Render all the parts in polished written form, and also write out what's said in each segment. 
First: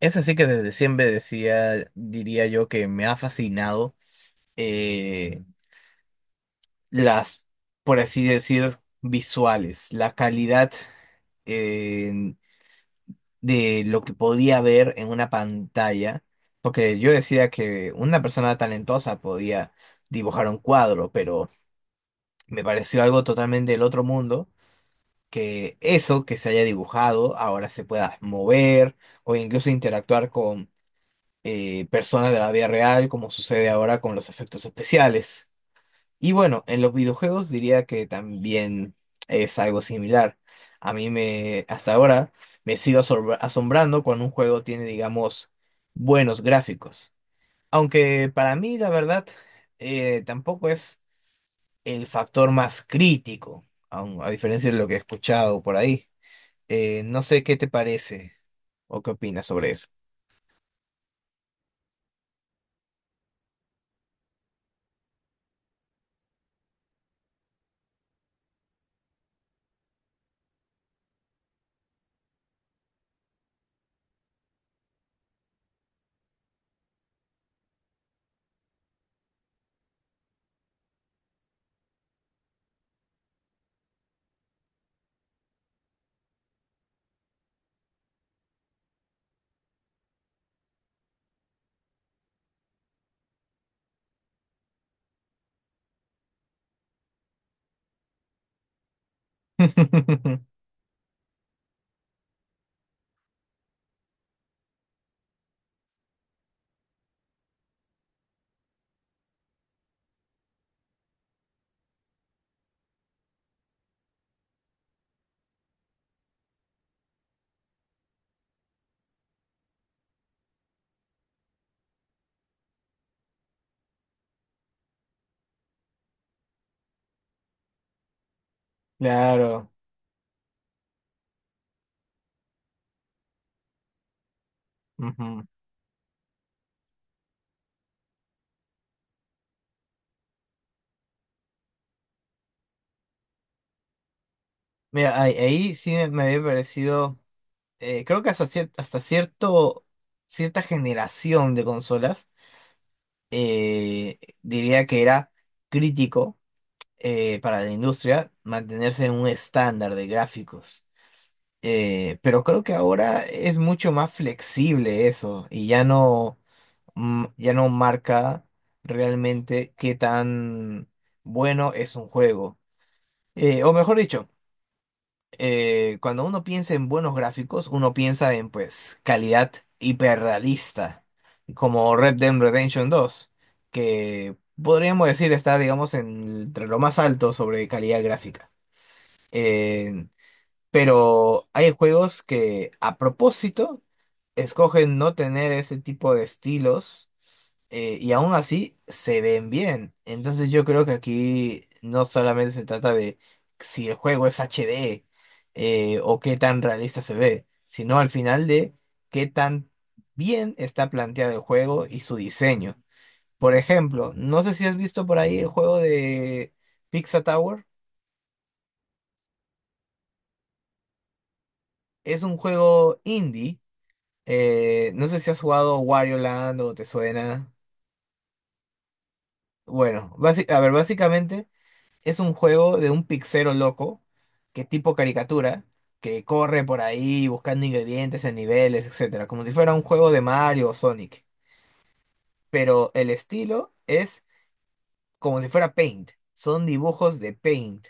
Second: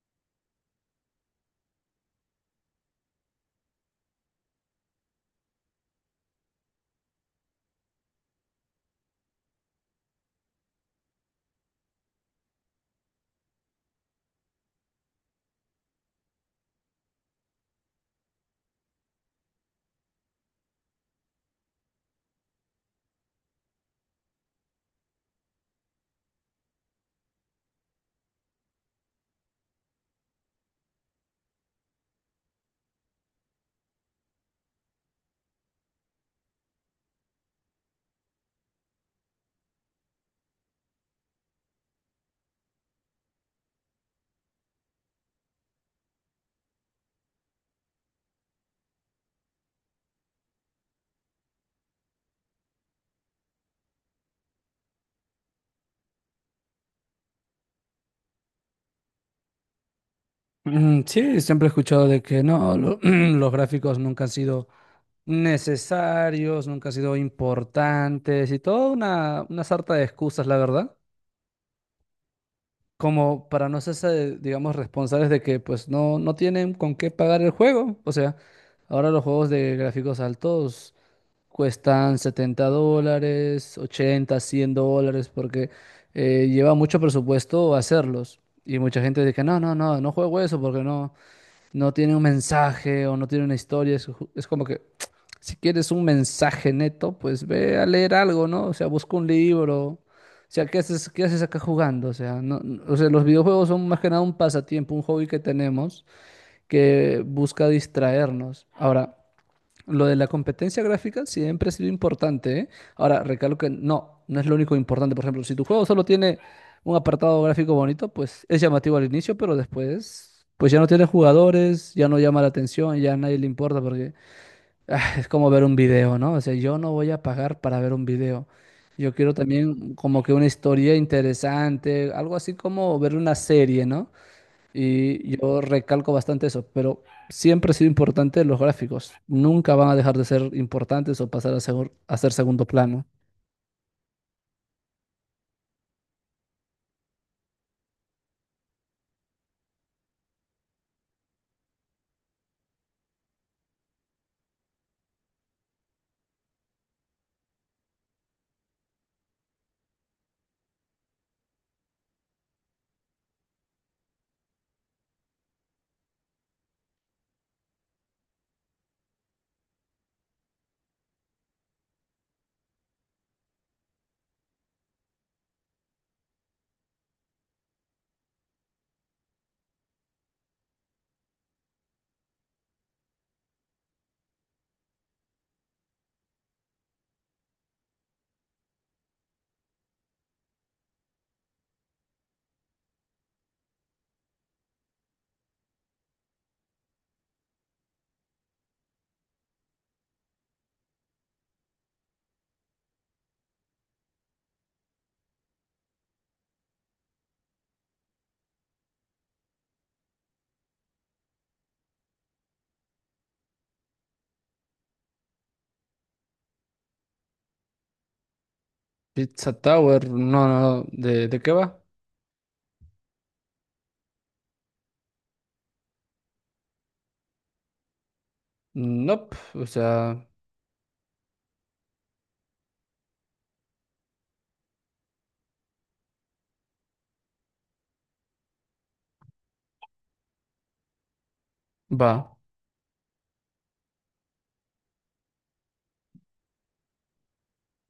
Es así que desde siempre decía, diría yo que me ha fascinado eh, las, por así decir, visuales, la calidad eh, de lo que podía ver en una pantalla, porque yo decía que una persona talentosa podía dibujar un cuadro, pero me pareció algo totalmente del otro mundo, que eso que se haya dibujado ahora se pueda mover o incluso interactuar personas de la vida real, como sucede ahora con los efectos especiales. Y bueno, en los videojuegos diría que también es algo similar. Hasta ahora, me sigo asombrando cuando un juego tiene, digamos, buenos gráficos. Aunque para mí, la verdad, tampoco es el factor más crítico, a diferencia de lo que he escuchado por ahí. No sé qué te parece o qué opinas sobre eso. Sí, siempre he escuchado de que no, los gráficos nunca han sido necesarios, nunca han sido importantes y toda una sarta de excusas, la verdad, como para no ser, digamos, responsables de que pues no tienen con qué pagar el juego. O sea, ahora los juegos de gráficos altos cuestan $70, 80, $100, porque lleva mucho presupuesto hacerlos. Y mucha gente dice, no, no, no, no juego eso porque no tiene un mensaje o no tiene una historia. Es como que si quieres un mensaje neto, pues ve a leer algo, ¿no? O sea, busca un libro. O sea, ¿qué haces acá jugando? O sea, o sea, los videojuegos son más que nada un pasatiempo, un hobby que tenemos que busca distraernos. Ahora, lo de la competencia gráfica siempre ha sido importante, ¿eh? Ahora, recalco que no es lo único importante. Por ejemplo, si tu juego solo tiene un apartado gráfico bonito, pues es llamativo al inicio, pero después, pues ya no tiene jugadores, ya no llama la atención, ya a nadie le importa porque es como ver un video, ¿no? O sea, yo no voy a pagar para ver un video. Yo quiero Claro. también como que una historia interesante, algo así como ver una serie, ¿no? Y Ujú. yo recalco bastante eso, pero siempre ha sido importante los gráficos. Nunca van a dejar de ser importantes o pasar a, a ser segundo plano. Mira, ahí sí me había parecido, creo que hasta cierto, cierta generación de consolas, diría que era crítico para la industria mantenerse en un estándar de gráficos. Pero creo que ahora es mucho más flexible eso y ya no marca realmente qué tan bueno es un juego. O mejor dicho, cuando uno piensa en buenos gráficos, uno piensa en pues calidad hiperrealista, como Red Dead Redemption dos, que podríamos decir está, digamos, entre lo más alto sobre calidad gráfica. Eh, pero hay juegos que a propósito escogen no tener ese tipo de estilos y aún así se ven bien. Entonces yo creo que aquí no solamente se trata de si el juego es HD, o qué tan realista se ve, sino al final de qué tan bien está planteado el juego y su diseño. Por ejemplo, no sé si has visto por ahí el juego de Pizza Tower. Pizza Tower, no, no, no. ¿De qué va? Es un juego indie. No sé si has jugado Wario Land o te suena. Nope, o Bueno, sea, a ver, básicamente es un juego de un pixero loco, que tipo caricatura, que corre por ahí buscando ingredientes en niveles, etcétera, como si fuera un juego de Mario o Sonic. va, Pero el estilo es como si fuera Paint. Son dibujos de Paint.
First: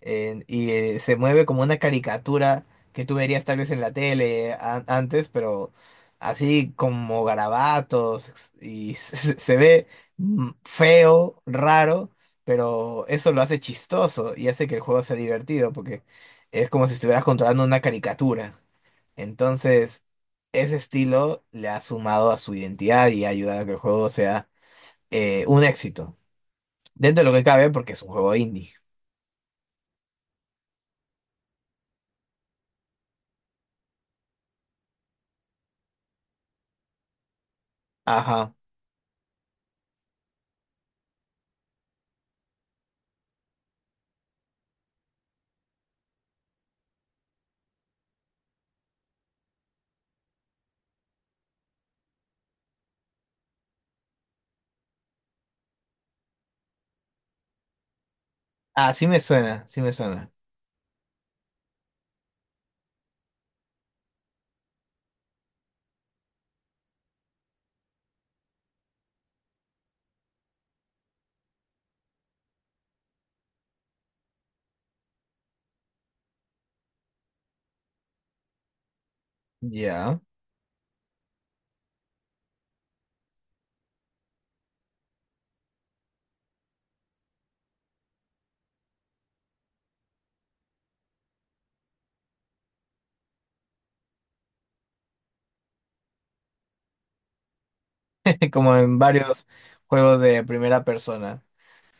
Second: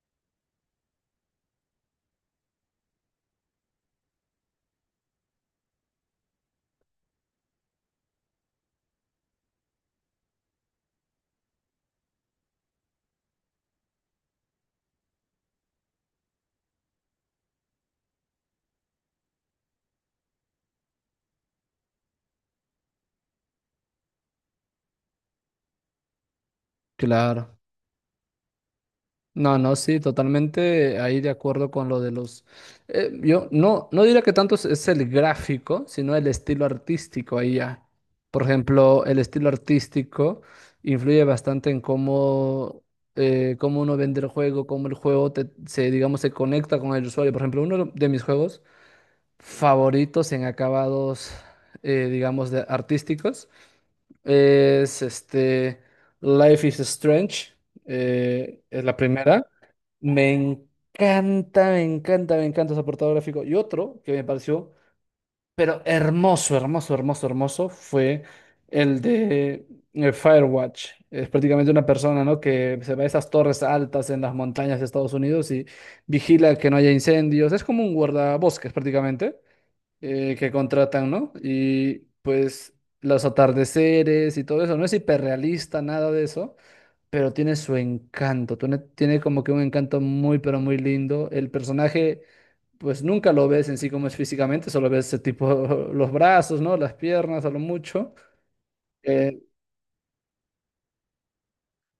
Se mueve como una caricatura que tú verías tal vez en la tele antes, pero así como garabatos y se ve feo, raro, pero eso lo hace chistoso y hace que el juego sea divertido porque es como si estuvieras controlando una caricatura. Entonces, ese estilo le ha sumado a su identidad y ha ayudado a que el juego sea, un éxito. Dentro de lo que claro. cabe, porque es un juego indie. No, no, sí, totalmente ahí de acuerdo con lo de los... yo no diría que tanto es el gráfico, sino el estilo artístico ahí ya. Por Ajá. ejemplo, el estilo artístico influye bastante en cómo uno vende el juego, cómo el juego se, digamos, se conecta con el usuario. Por ejemplo, uno de mis juegos favoritos en acabados, digamos, de artísticos es este Life is Strange, es Ah, la sí me primera. suena, sí me suena. Me encanta, me encanta, me encanta ese apartado gráfico. Y otro que me pareció, pero hermoso, hermoso, hermoso, hermoso, fue el de Firewatch. Es prácticamente una persona, ¿no? Que se va a esas torres altas en las montañas de Estados Unidos y vigila que no haya incendios. Es como un guardabosques prácticamente Ya. Que contratan, ¿no? Y pues los atardeceres y todo eso. No es hiperrealista, nada de eso, pero tiene su encanto, tiene como que un encanto muy, pero muy lindo. El personaje, pues nunca lo ves en sí como es físicamente, solo ves ese tipo los brazos, ¿no? Las piernas a lo mucho. Como en Eh, varios juegos de primera persona.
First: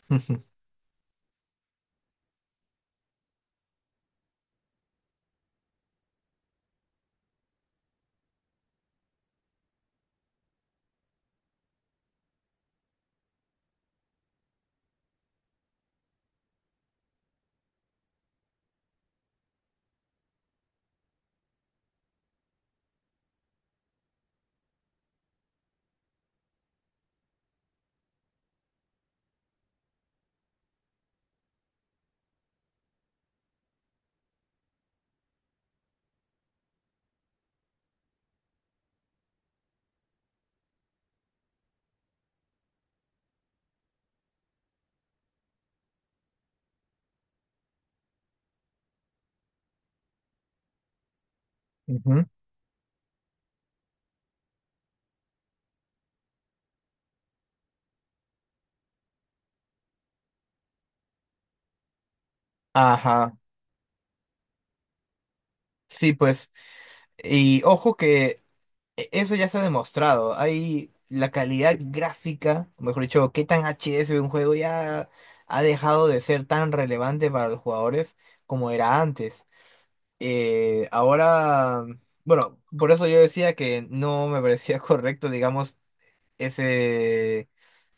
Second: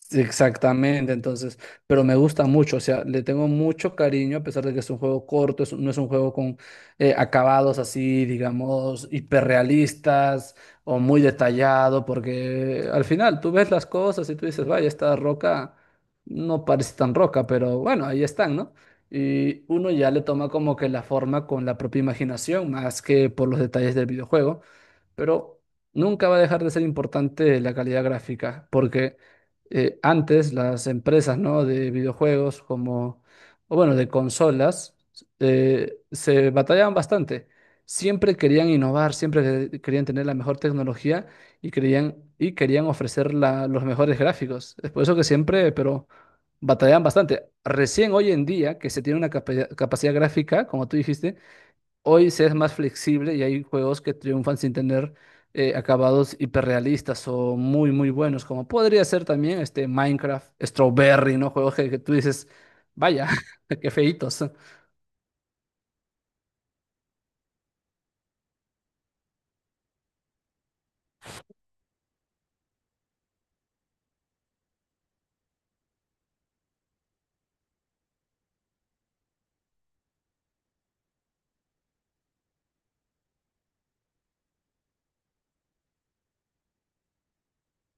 Exactamente, entonces, pero me gusta mucho, o sea, le tengo mucho cariño a pesar de que es un juego corto, no es un juego con acabados así, digamos, hiperrealistas o muy detallado, porque al final tú ves las cosas y tú dices, vaya, esta roca no parece tan roca, pero bueno, ahí están, ¿no? Y uno ya le toma como que la forma con la propia imaginación, más que por los detalles del videojuego, pero nunca va a dejar de ser importante la calidad gráfica, porque antes las empresas, ¿no? de videojuegos como, o bueno, de consolas, se batallaban bastante. Siempre querían innovar, siempre querían tener la mejor tecnología y querían ofrecer los mejores gráficos. Es por eso que siempre, pero batallaban bastante. Recién hoy en día, que se tiene una capacidad gráfica, como tú dijiste, Ujú. hoy se es más flexible y hay juegos que triunfan sin tener acabados hiperrealistas o muy, muy buenos, como podría ser también este Minecraft, Strawberry, ¿no? Juegos que tú dices, vaya, Ajá. qué feitos. Sí, pues. Y ojo que eso ya se ha demostrado. Hay la calidad gráfica, o mejor dicho, qué tan HD se ve un juego ya ha dejado de ser tan relevante para los jugadores como era antes. Ahora, bueno, por eso yo decía que no me parecía correcto, digamos ese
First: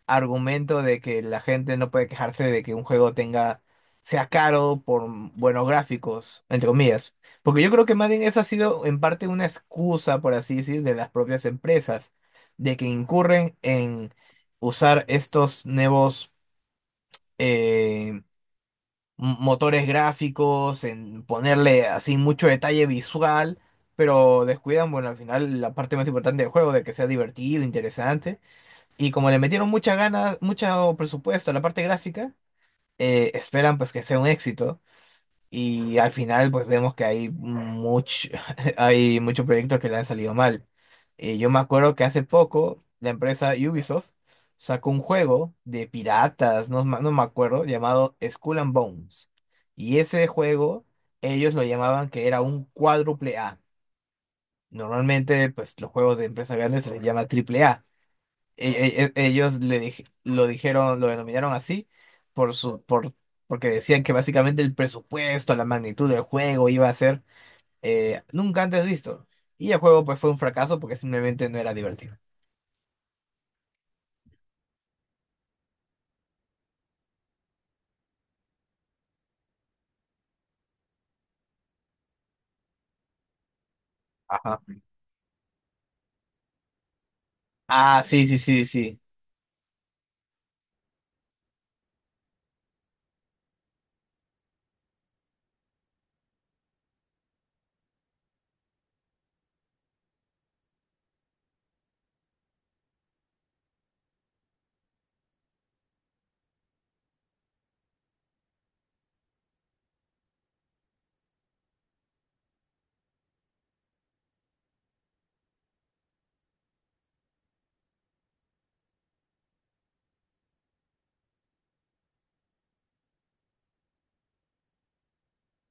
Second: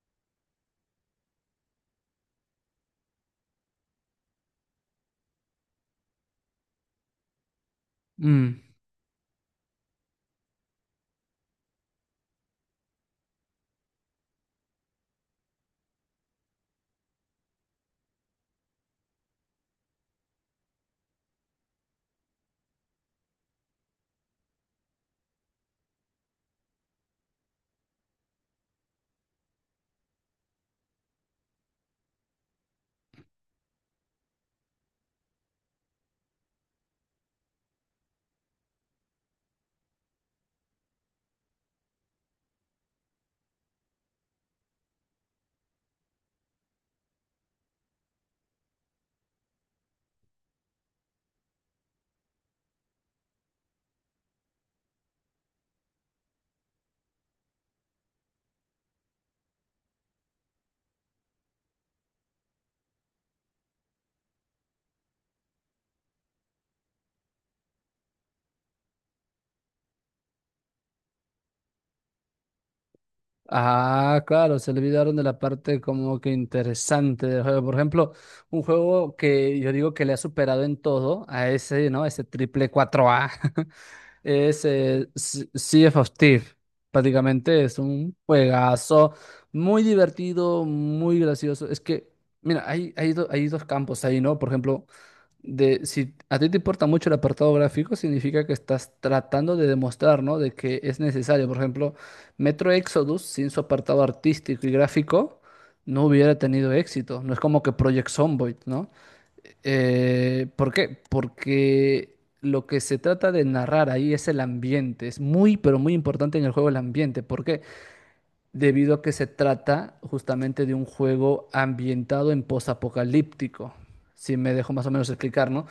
argumento de que la gente no puede quejarse de que un juego sea caro por buenos gráficos, entre comillas. Porque yo creo que más bien esa ha Mm. sido en parte una excusa, por así decir, de las propias empresas, de que incurren en usar estos nuevos eh, motores gráficos, en ponerle así mucho detalle visual. Pero descuidan, bueno, al final la parte más importante del juego, de que sea divertido, interesante. Y como le metieron muchas ganas, mucho presupuesto a la parte gráfica, esperan pues que sea un éxito. Y al final pues vemos que hay muchos proyectos que le han salido mal. Yo me acuerdo que hace poco la empresa Ubisoft sacó un juego de piratas, no me acuerdo, llamado Skull and Bones. Y ese juego ellos lo llamaban que era un cuádruple A. Normalmente pues los juegos de empresas grandes se les llama triple A. Ellos lo dijeron, lo denominaron así por su, por, porque decían que básicamente el presupuesto, la magnitud del juego iba a ser, nunca antes visto. Y el juego pues fue un fracaso porque simplemente no era divertido. Ah, claro, se olvidaron de la parte como que interesante del juego. Por ejemplo, un juego que yo digo que le ha superado en todo a ese, ¿no? Ese triple 4A. Ajá. Es Sea of Thieves. Prácticamente es Ah, un sí, sí, sí, sí. juegazo muy divertido, muy gracioso. Es que, mira, hay dos campos ahí, ¿no? Por ejemplo, de, si a ti te importa mucho el apartado gráfico, significa que estás tratando de demostrar, ¿no? De que es necesario. Por ejemplo, Metro Exodus, sin su apartado artístico y gráfico, no hubiera tenido éxito. No es como que Project Zomboid, ¿no? ¿Por qué? Porque lo que se trata de narrar ahí es el ambiente. Es muy, pero muy importante en el juego el ambiente. ¿Por qué? Debido a que se trata justamente de un juego ambientado en posapocalíptico, si me dejo más o menos explicar, ¿no?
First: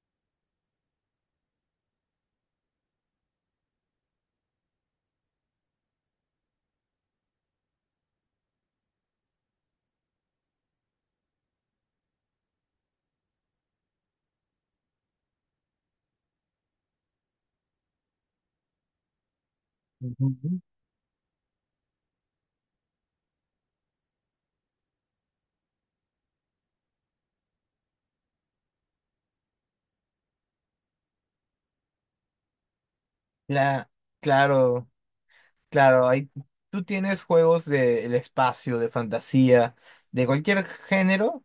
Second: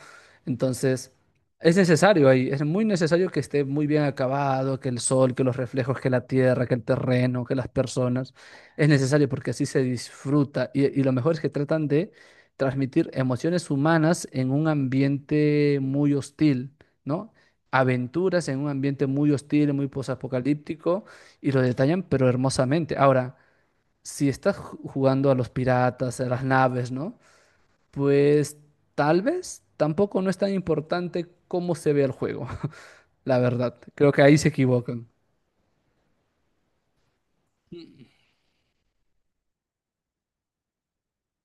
Entonces, es necesario ahí, es muy necesario que esté muy bien acabado, que el sol, que los reflejos, que la tierra, que el terreno, que las personas, es necesario porque así se disfruta y lo mejor es que tratan de transmitir emociones humanas en un ambiente muy hostil, ¿no? Aventuras en un ambiente muy hostil, muy Ujú. posapocalíptico, y lo detallan, pero hermosamente. Ahora, si estás jugando a los piratas, a las naves, ¿no? Pues tal vez tampoco no es tan importante cómo se ve el juego, la verdad. La, Creo que ahí se claro, equivocan. claro, hay, tú tienes juegos del espacio, de fantasía, de cualquier género,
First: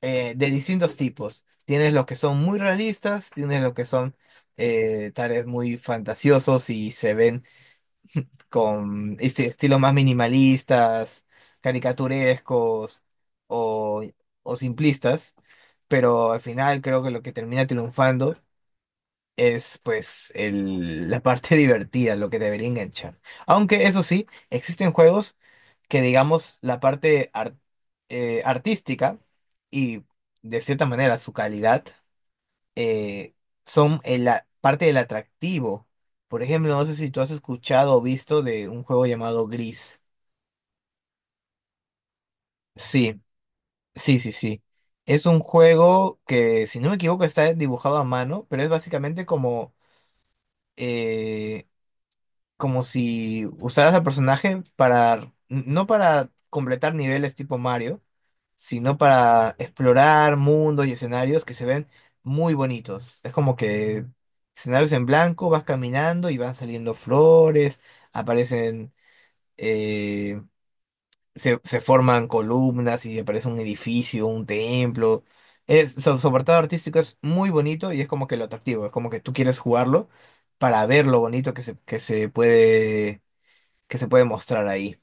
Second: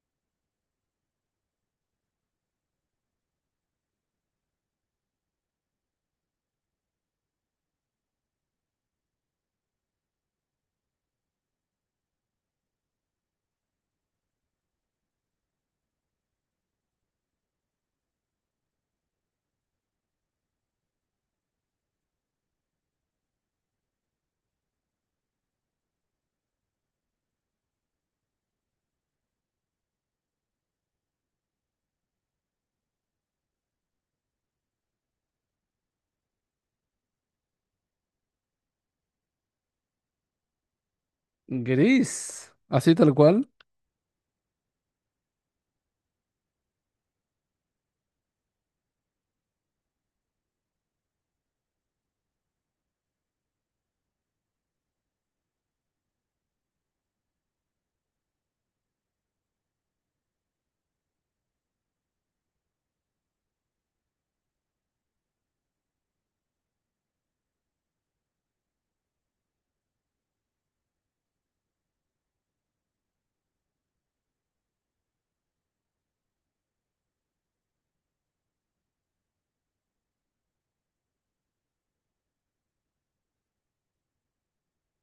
de distintos tipos. Tienes los que son muy realistas, tienes los que son tales muy fantasiosos y se ven con este estilos más minimalistas, caricaturescos o, o simplistas, pero al final creo que lo que termina triunfando es pues la parte divertida, lo que debería enganchar. Aunque eso sí, existen juegos que digamos la parte artística y de cierta manera su calidad, eh, son en la parte del atractivo. Por ejemplo, no sé si tú has escuchado o visto de un juego llamado Gris. Gris, así tal Sí, cual. sí, sí, sí. Es un juego que, si no me equivoco, está dibujado a mano, pero es básicamente como eh, como si usaras al personaje para, no para completar niveles tipo Mario, sino para explorar mundos y escenarios que se ven muy bonitos. Es como que escenarios en blanco, vas caminando y van saliendo flores, aparecen, eh, se forman columnas y aparece un edificio, un templo. Su apartado artístico es muy bonito y es como que lo atractivo, es como que tú quieres jugarlo para ver lo bonito que se puede mostrar ahí.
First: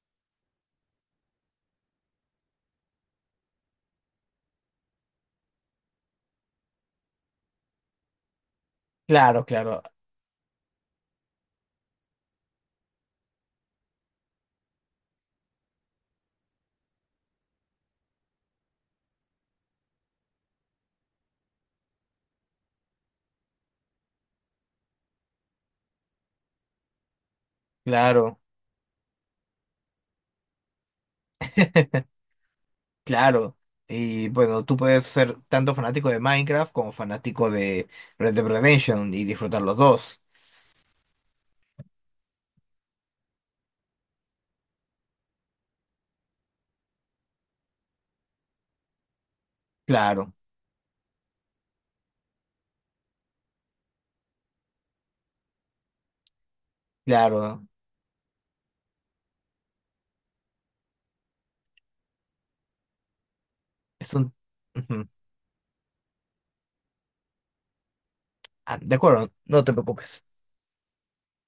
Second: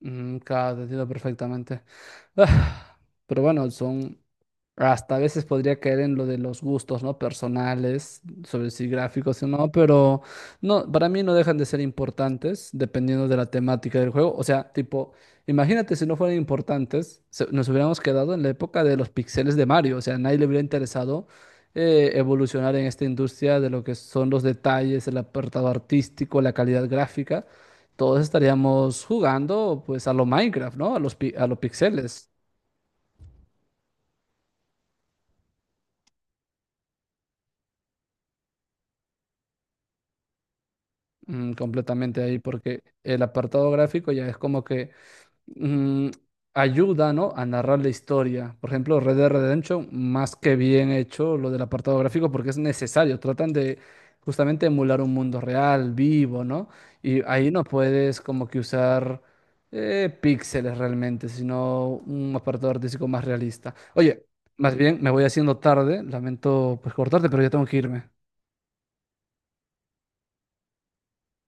Mm, claro, te entiendo perfectamente. Ah, pero bueno, son, hasta a veces podría caer en lo de los gustos, ¿no? Personales, sobre si gráficos Claro, o no, claro, pero no, para mí no dejan de ser importantes dependiendo de la temática del juego. O sea, tipo, imagínate si no fueran importantes, nos hubiéramos quedado en la época de los pixeles de Mario. O sea, a nadie le hubiera interesado evolucionar en esta industria de lo que son los detalles, el apartado artístico, la calidad gráfica. Todos claro, estaríamos jugando, pues, a lo Minecraft, ¿no? A los pixeles. claro. Y bueno, tú puedes ser tanto fanático de Minecraft como fanático de Red Dead Redemption y disfrutar los dos. Completamente ahí, porque el apartado gráfico ya es como que mm, ayuda, ¿no? A narrar la historia. Por ejemplo, Red Dead Redemption, Claro, más que bien hecho lo del apartado gráfico, porque es necesario. Tratan de justamente emular un mundo real, vivo, ¿no? Y ahí claro. no puedes como que usar píxeles realmente, sino un apartado artístico más realista. Es Oye, un... más bien Ujú. me voy haciendo tarde, lamento pues cortarte, pero ya tengo que irme. Ah, de acuerdo, no te preocupes.